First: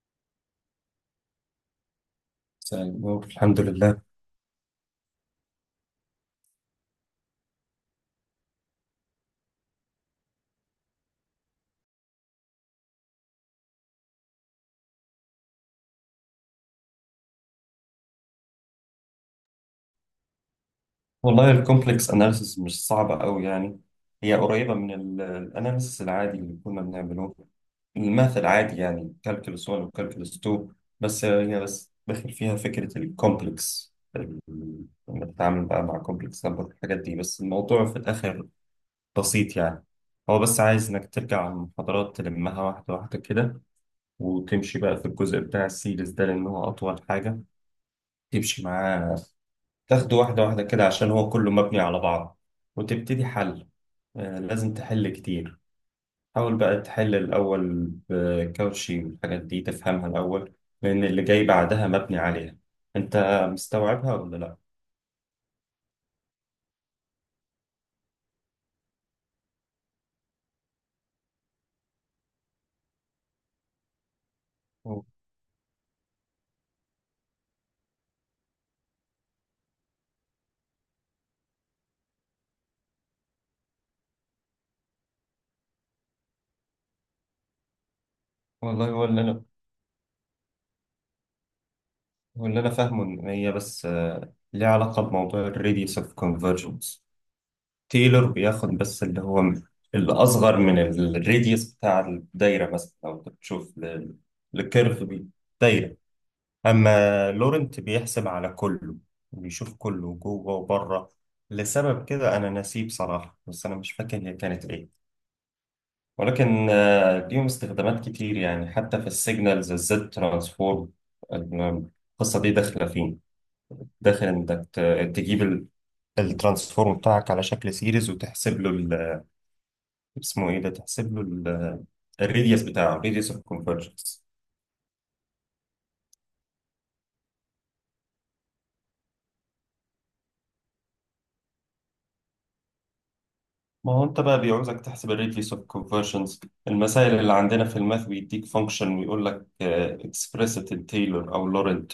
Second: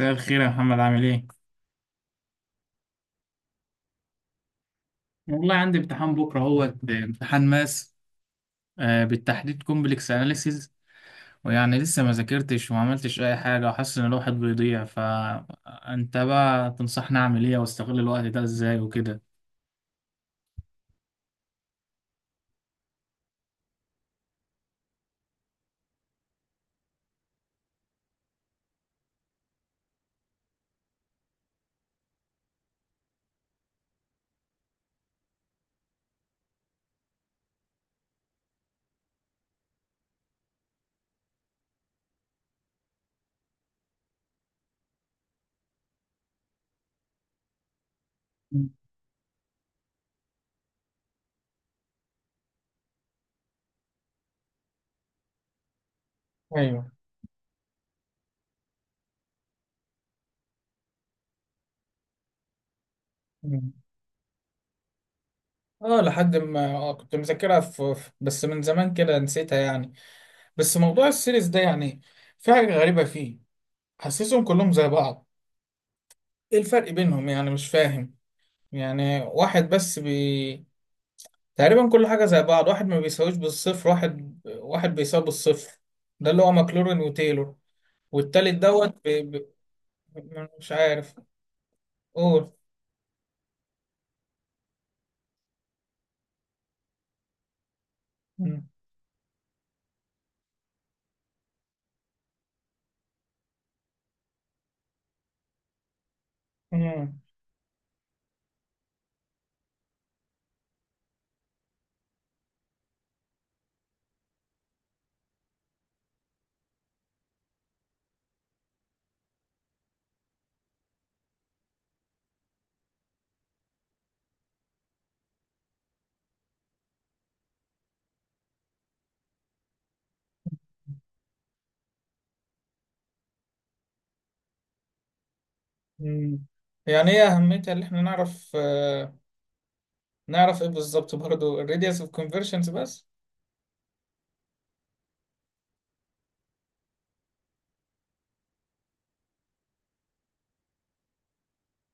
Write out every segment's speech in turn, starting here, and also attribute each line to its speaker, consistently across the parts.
Speaker 1: مساء الخير يا محمد، عامل ايه؟
Speaker 2: مساء النور. الحمد لله.
Speaker 1: والله عندي امتحان بكره اهوت امتحان ماس، آه، بالتحديد كومبلكس اناليسيز. ويعني لسه ما ذاكرتش وما عملتش اي حاجه وحاسس ان الواحد بيضيع، فانت بقى تنصحني اعمل ايه واستغل الوقت ده ازاي وكده.
Speaker 2: والله الكومبلكس اناليسيس مش صعبة قوي يعني. هي قريبة من الاناليسيس العادي اللي كنا بنعمله، الماث العادي يعني كالكولس 1 وكالكولس 2. بس هي بس داخل فيها فكرة الكومبلكس لما تتعامل بقى مع كومبلكس نمبر والحاجات دي. بس الموضوع في الآخر بسيط يعني. هو بس عايز إنك ترجع على المحاضرات تلمها واحدة واحدة كده، وتمشي بقى في الجزء بتاع السيريز ده لأن هو أطول حاجة تمشي معاه. تاخده واحدة واحدة كده عشان هو كله مبني على بعض. وتبتدي حل. لازم تحل كتير. حاول بقى
Speaker 1: ايوه.
Speaker 2: تحل الأول بكاوتشي والحاجات دي تفهمها الأول، لأن اللي جاي بعدها مبني عليها. أنت
Speaker 1: مم.
Speaker 2: مستوعبها ولا لأ؟
Speaker 1: اه لحد ما كنت مذاكرها بس من زمان كده نسيتها يعني. بس موضوع السيريز ده يعني في حاجة غريبة فيه، حاسسهم كلهم زي
Speaker 2: و-
Speaker 1: بعض. ايه الفرق بينهم يعني؟ مش فاهم. يعني واحد بس تقريبا كل حاجة زي بعض، واحد ما بيساويش بالصفر، واحد واحد بيساوي بالصفر، ده اللي هو ماكلورين وتايلور. والتالت
Speaker 2: والله
Speaker 1: مش عارف
Speaker 2: هو
Speaker 1: قول.
Speaker 2: اللي أنا فاهمه إن هي بس، ليها علاقة بموضوع الريديوس أوف كونفرجنس. تايلور
Speaker 1: مم.
Speaker 2: بياخد بس اللي هو الأصغر من الريديوس بتاع الدايرة، مثلا لو بتشوف الكيرف دي دايرة.
Speaker 1: مم.
Speaker 2: أما لورنت بيحسب على كله، بيشوف كله جوه وبره. لسبب كده أنا ناسيه بصراحة، بس أنا مش فاكر هي كانت إيه. ولكن ليهم استخدامات كتير يعني، حتى في السيجنالز الزد ترانسفورم القصة دي داخلة فيه. داخل إنك تجيب الترانسفورم بتاعك على شكل سيريز، وتحسب له اسمه إيه ده، تحسب له الريديوس بتاعه، الريديوس اوف كونفرجنس.
Speaker 1: مم. يعني ايه أهميتها؟ اللي احنا نعرف، نعرف ايه بالظبط برضه؟ الراديوس اوف كونفرجنس بس.
Speaker 2: ما هو انت بقى بيعوزك تحسب الريديوس اوف كونفرجنز. المسائل اللي عندنا في الماث بيديك فانكشن ويقول لك اكسبريسد تايلور او لورنت.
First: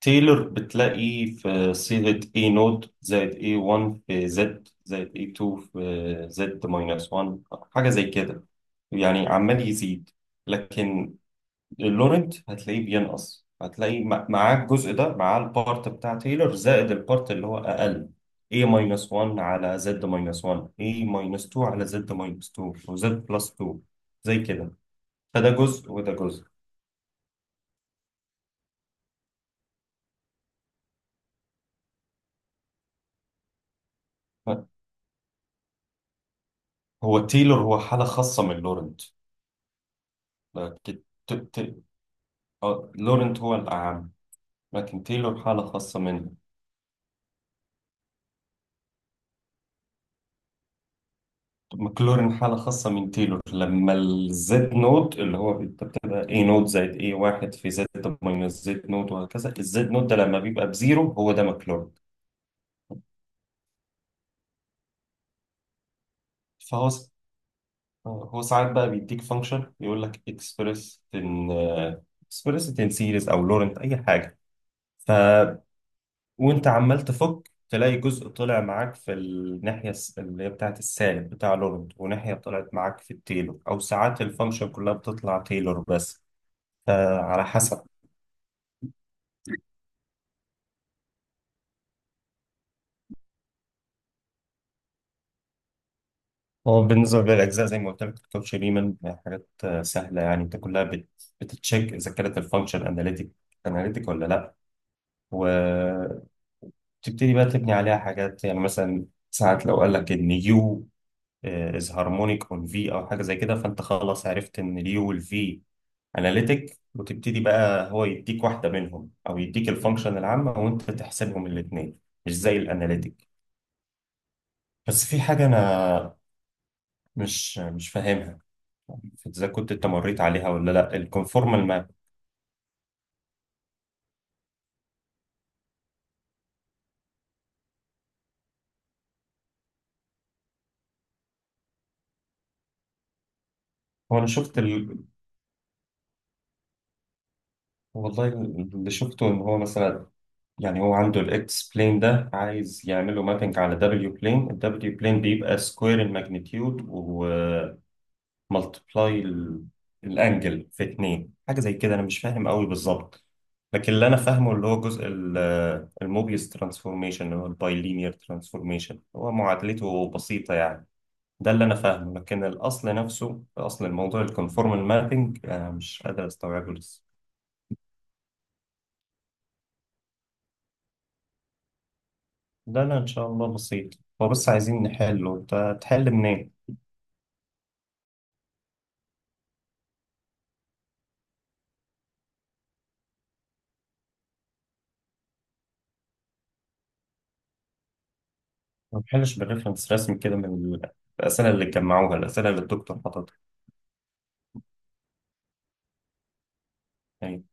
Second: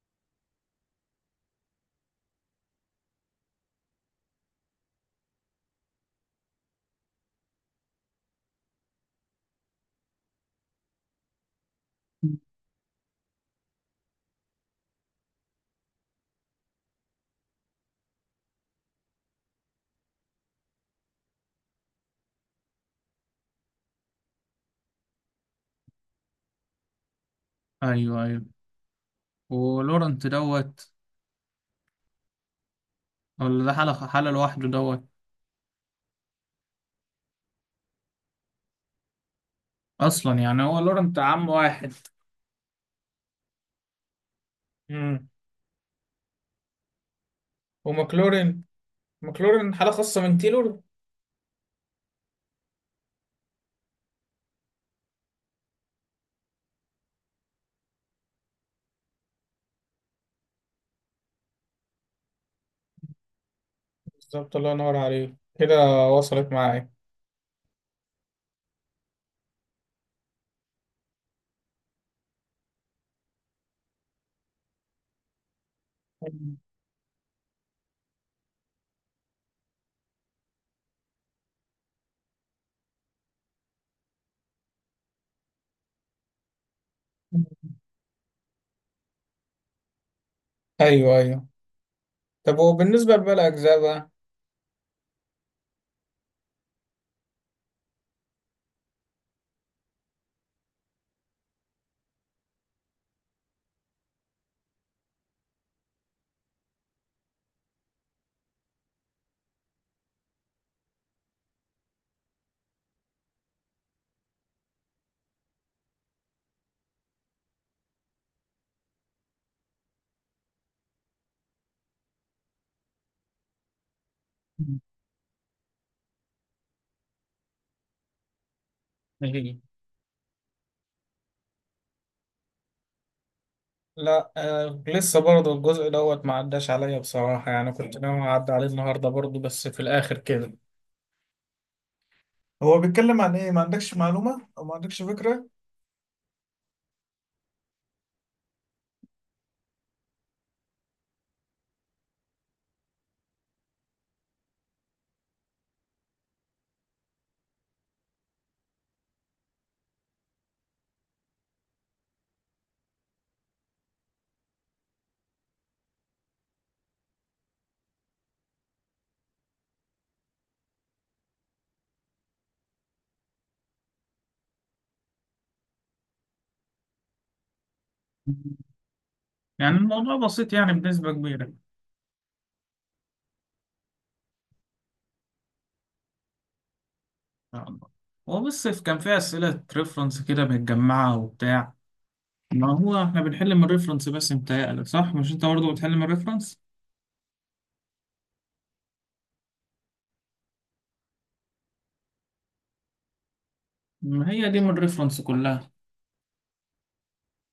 Speaker 2: تايلور بتلاقيه في صيغة اي نود زائد اي 1 في زد زائد اي 2 في زد ماينس 1، حاجة زي كده، يعني عمال يزيد. لكن اللورنت هتلاقيه بينقص، هتلاقي معاه الجزء ده، معاه البارت بتاع تايلور زائد البارت اللي هو اقل، A ماينس 1 على Z ماينس 1، A ماينس 2 على Z ماينس 2 وZ بلس 2، زي كده. فده جزء وده جزء.
Speaker 1: ايوه ايوه. ولورنت ولا ده حالة لوحده
Speaker 2: ف- هو تايلور هو حالة خاصة من لورنت.
Speaker 1: اصلا؟ يعني هو
Speaker 2: لكن
Speaker 1: لورنت عم واحد.
Speaker 2: لورنت هو الأعم، لكن
Speaker 1: مم.
Speaker 2: تايلور حالة خاصة منه.
Speaker 1: وماكلورين، ماكلورين حالة خاصة من تايلور.
Speaker 2: ماكلورين حالة خاصة من تيلور لما الزد نود اللي هو انت بتبقى اي نود زائد اي واحد في زد ماينس زد نود، وهكذا الزد نود ده لما بيبقى بزيرو هو ده ماكلورين.
Speaker 1: بالظبط، الله ينور عليك كده. وصلت معايا.
Speaker 2: فهو س- هو ساعات بقى بيديك فانكشن يقول لك اكسبريس ان، اكسبريس ان سيريز او لورنت اي حاجة. ف وانت عمال تفك تلاقي جزء طلع معاك في الناحية اللي هي بتاعت السالب بتاع لورنت، وناحية طلعت معاك في التيلور، أو ساعات الفانكشن كلها بتطلع تيلور بس، فعلى حسب.
Speaker 1: ايوه ايوه. طب وبالنسبه لباقي الاجزاء بقى؟
Speaker 2: هو بالنسبة للأجزاء زي ما قلت لك الكوتش ريمان حاجات سهلة يعني. أنت كلها بت... بتتشيك إذا كانت الفانكشن أناليتيك، أناليتيك ولا لأ. وتبتدي بقى تبني عليها حاجات. يعني مثلا ساعات لو قال لك إن يو از هارمونيك أون في، أو حاجة زي كده، فأنت خلاص عرفت إن اليو والفي أناليتيك، وتبتدي بقى. هو يديك واحدة منهم أو يديك الفانكشن العامة وأنت تحسبهم الاتنين، مش زي الأناليتيك. بس في حاجة أنا مش فاهمها، اذا
Speaker 1: ايه؟
Speaker 2: كنت انت مريت عليها ولا لا، الكونفورمال ماب.
Speaker 1: لا لسه برضه الجزء ما عداش عليا بصراحه، يعني كنت ناوي اعدي عليه النهارده برضه، بس في الاخر كده هو بيتكلم عن ايه؟ ما عندكش
Speaker 2: هو انا
Speaker 1: معلومه
Speaker 2: شفت
Speaker 1: او ما عندكش فكره؟
Speaker 2: والله اللي شفته ان هو مثلا، يعني هو عنده الاكس بلين ده عايز يعمله مابنج على دبليو بلين. الدبليو بلين بيبقى سكوير الماجنتيود ومالتبلاي الانجل في اتنين، حاجه زي كده. انا مش فاهم قوي بالظبط، لكن اللي انا فاهمه اللي هو جزء الموبيس ترانسفورميشن اللي هو البايلينير ترانسفورميشن، هو معادلته بسيطه يعني. ده اللي انا فاهمه، لكن الاصل نفسه، اصل الموضوع الكونفورمال مابنج، انا مش قادر استوعبه لسه.
Speaker 1: يعني الموضوع بسيط يعني بنسبة كبيرة إن
Speaker 2: ده انا ان شاء الله بسيط. هو بس عايزين نحله، انت تحل منين؟
Speaker 1: شاء الله. هو بس كان فيه أسئلة ريفرنس كده متجمعة وبتاع. ما هو احنا بنحل من الريفرنس بس، متهيألك صح؟ مش انت برضه بتحل من الريفرنس؟
Speaker 2: ما تحلش بالريفرنس رسمي كده من ال- الاسئله اللي جمعوها، الاسئله اللي الدكتور حاططها
Speaker 1: ما هي دي من الريفرنس كلها.
Speaker 2: يعني.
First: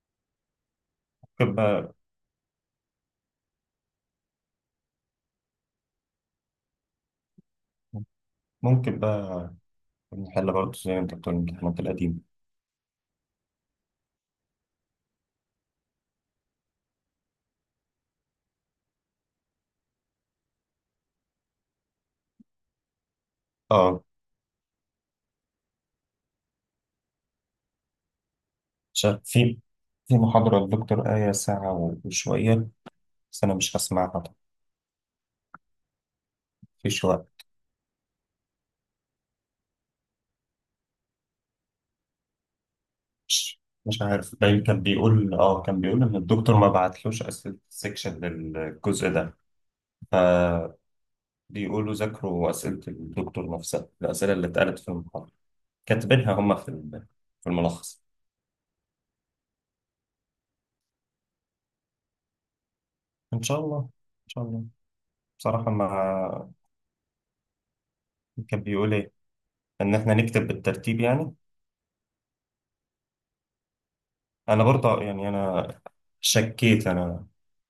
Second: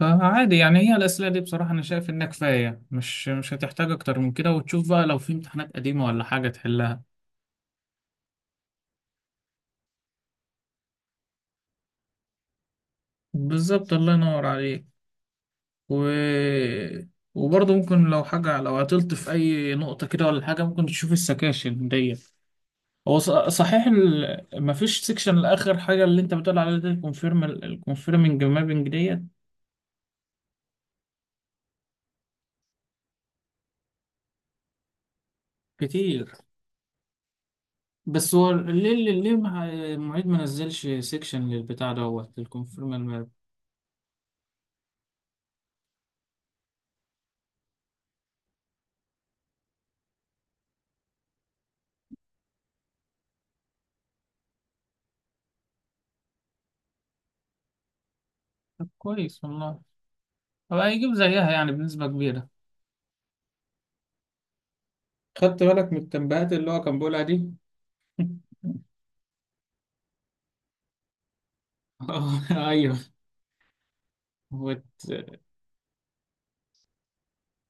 Speaker 1: فعادي يعني. هي الأسئلة دي
Speaker 2: ممكن
Speaker 1: بصراحة أنا
Speaker 2: بقى
Speaker 1: شايف إنها كفاية، مش هتحتاج أكتر من كده، وتشوف بقى لو في امتحانات قديمة ولا حاجة تحلها.
Speaker 2: ممكن بقى نحل برضه زي ما انت بتقول الامتحانات القديمه.
Speaker 1: بالظبط، الله ينور عليك. و... وبرضه ممكن لو حاجة، لو عطلت في أي نقطة كده ولا حاجة، ممكن تشوف السكاشن دي. هو صحيح
Speaker 2: اه.
Speaker 1: مفيش سكشن لآخر حاجة اللي أنت بتقول عليها دي، الكونفيرم الكونفيرمنج مابنج
Speaker 2: شا-
Speaker 1: ديت،
Speaker 2: في في محاضره الدكتور آية ساعه وشويه، بس انا مش هسمعها طبعا.
Speaker 1: كتير.
Speaker 2: في شويه
Speaker 1: بس هو ليه المعيد ما نزلش سيكشن للبتاع للكونفيرم؟
Speaker 2: مش مش عارف. باين كان بيقول اه، كان بيقول ان الدكتور ما بعتلوش اسئله السكشن للجزء ده. فبيقولوا ذاكروا اسئله الدكتور نفسها، الاسئله اللي اتقالت في المحاضره كاتبينها هم في في الملخص.
Speaker 1: طب كويس والله. هو هيجيب زيها يعني بنسبة كبيرة.
Speaker 2: ان شاء الله ان شاء الله.
Speaker 1: خدت
Speaker 2: بصراحه ما.
Speaker 1: بالك من التنبيهات اللي هو كان بيقولها دي؟
Speaker 2: كان بيقول ايه؟ ان احنا نكتب بالترتيب يعني.
Speaker 1: اه. ايوه.
Speaker 2: انا
Speaker 1: هو
Speaker 2: برضه يعني انا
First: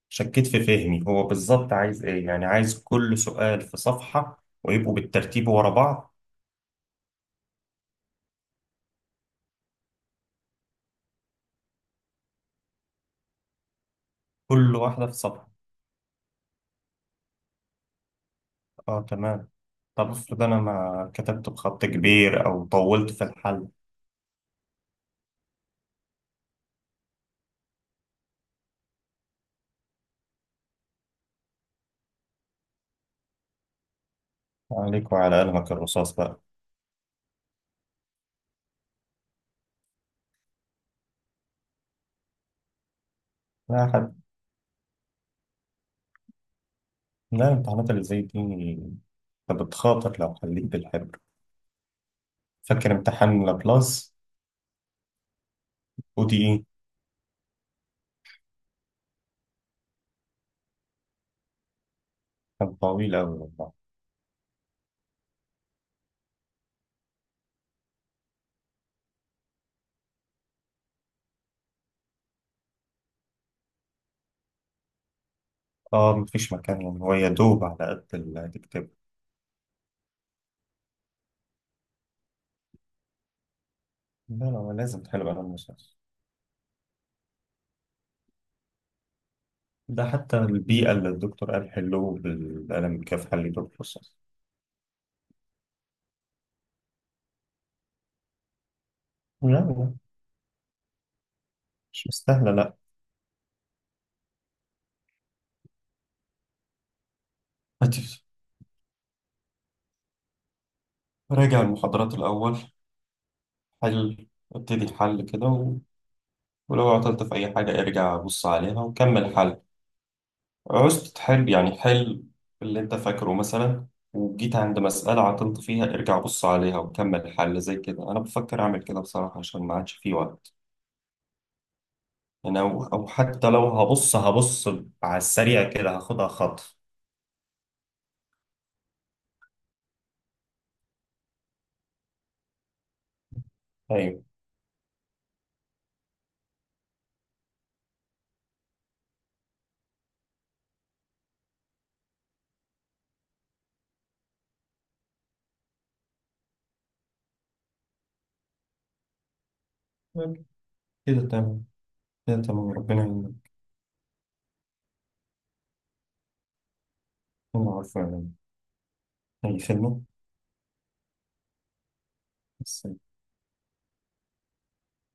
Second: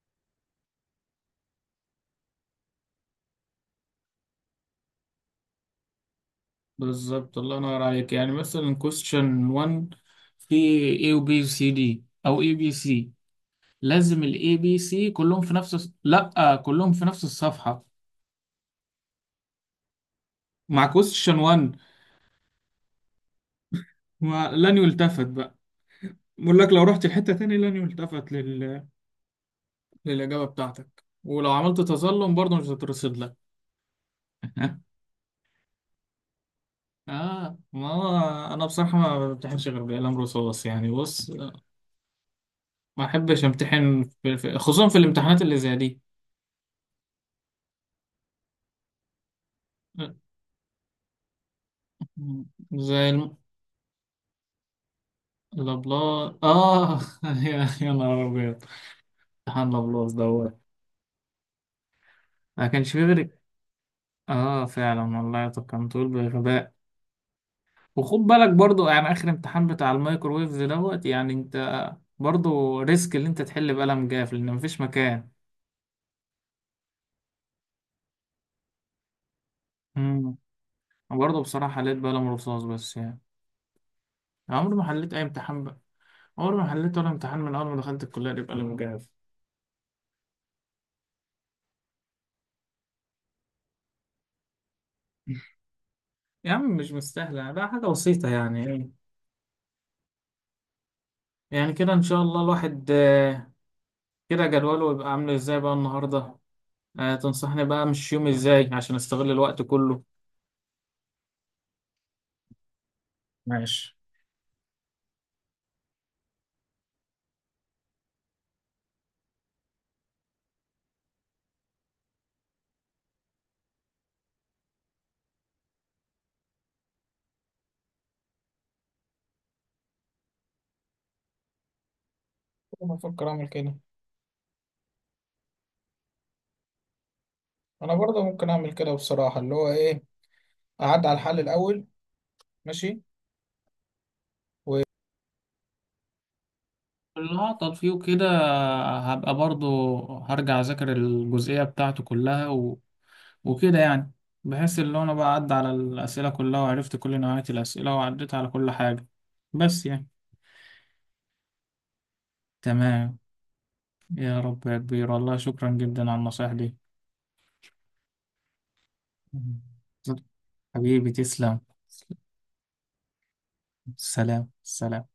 Speaker 2: شكيت في فهمي هو بالظبط عايز ايه، يعني عايز كل سؤال في صفحه ويبقوا بالترتيب ورا بعض،
Speaker 1: بالظبط، الله ينور عليك. يعني مثلا question 1 في A و B و C D أو A B C لازم ال A
Speaker 2: كل
Speaker 1: B
Speaker 2: واحده
Speaker 1: C
Speaker 2: في
Speaker 1: كلهم
Speaker 2: صفحه.
Speaker 1: في نفس لأ، كلهم في نفس الصفحة
Speaker 2: اه تمام. طب افرض انا
Speaker 1: مع
Speaker 2: ما
Speaker 1: question
Speaker 2: كتبت
Speaker 1: 1.
Speaker 2: بخط كبير او طولت في الحل؟
Speaker 1: لن يلتفت بقى. بقول لك لو رحت لحتة تاني لن يلتفت للإجابة بتاعتك، ولو عملت تظلم برضه مش هترصد لك.
Speaker 2: عليك وعلى قلمك الرصاص بقى.
Speaker 1: اه. ما هو انا بصراحه ما بمتحنش غير بالقلم رصاص يعني، بص، ما احبش
Speaker 2: لا
Speaker 1: امتحن
Speaker 2: حد.
Speaker 1: في خصوصا في الامتحانات اللي زي دي.
Speaker 2: لا، الامتحانات اللي زي دي انت بتخاطر لو خليك بالحبر. فاكر
Speaker 1: زي
Speaker 2: امتحان لابلاس؟ ودي
Speaker 1: الابلاط،
Speaker 2: ايه؟
Speaker 1: اه. يا نهار ابيض. امتحان الابلاط ما
Speaker 2: كان
Speaker 1: كانش فيه
Speaker 2: طويل
Speaker 1: غير.
Speaker 2: اوي والله.
Speaker 1: اه فعلا والله. طب كان طول بغباء. وخد بالك برضو يعني، اخر امتحان بتاع الميكروويفز يعني انت برضو ريسك اللي انت تحل بقلم جاف لان مفيش مكان.
Speaker 2: اه، مفيش مكان يعني. هو يا دوب على قد اللي هتكتبه.
Speaker 1: امم برضه بصراحه حليت بقلم رصاص بس يعني.
Speaker 2: لا لا، هو
Speaker 1: عمري ما
Speaker 2: لازم
Speaker 1: حليت اي
Speaker 2: تحل بقلم
Speaker 1: امتحان،
Speaker 2: رصاص.
Speaker 1: عمري ما حليت ولا امتحان من أول ما دخلت الكلية دي بقلم مجهز.
Speaker 2: ده حتى البيئة اللي الدكتور قال حلوه بالقلم كيف حل دور رصاص.
Speaker 1: يا عم مش مستاهلة بقى، حاجة بسيطة يعني.
Speaker 2: لا لا،
Speaker 1: يعني كده إن
Speaker 2: مش
Speaker 1: شاء الله
Speaker 2: مستاهلة لا.
Speaker 1: الواحد، كده جدوله يبقى عامل إزاي بقى النهاردة؟ تنصحني بقى مش
Speaker 2: هاتي.
Speaker 1: يوم إزاي عشان أستغل الوقت كله؟
Speaker 2: راجع المحاضرات الأول.
Speaker 1: ماشي.
Speaker 2: حل. ابتدي الحل كده و... ولو عطلت في أي حاجة ارجع بص عليها وكمل حل. عوزت تحل يعني حل اللي أنت فاكره مثلا، وجيت عند مسألة عطلت فيها ارجع بص عليها وكمل حل. زي كده أنا بفكر أعمل كده بصراحة عشان ما عادش فيه وقت. أنا أو
Speaker 1: انا
Speaker 2: أو
Speaker 1: بفكر اعمل
Speaker 2: حتى لو
Speaker 1: كده.
Speaker 2: هبص على السريع كده هاخدها خطف.
Speaker 1: انا برضه ممكن اعمل كده بصراحه، اللي هو ايه، اعدي على الحل الاول. ماشي.
Speaker 2: أيوه.
Speaker 1: و... اللي هعطل فيه كده هبقى برضو هرجع أذاكر الجزئية بتاعته كلها، وكده يعني، بحيث اللي انا بقى عدى على الأسئلة كلها وعرفت كل نوعية الأسئلة وعديت على كل حاجة بس يعني.
Speaker 2: كده تمام. كده تمام ربنا
Speaker 1: تمام.
Speaker 2: يعينك.
Speaker 1: يا رب يا كبير، والله شكرا جدا على النصايح دي.
Speaker 2: أنا عارفه يعني. أي
Speaker 1: مم.
Speaker 2: خدمة.
Speaker 1: حبيبي تسلم.
Speaker 2: بس.
Speaker 1: سلام سلام.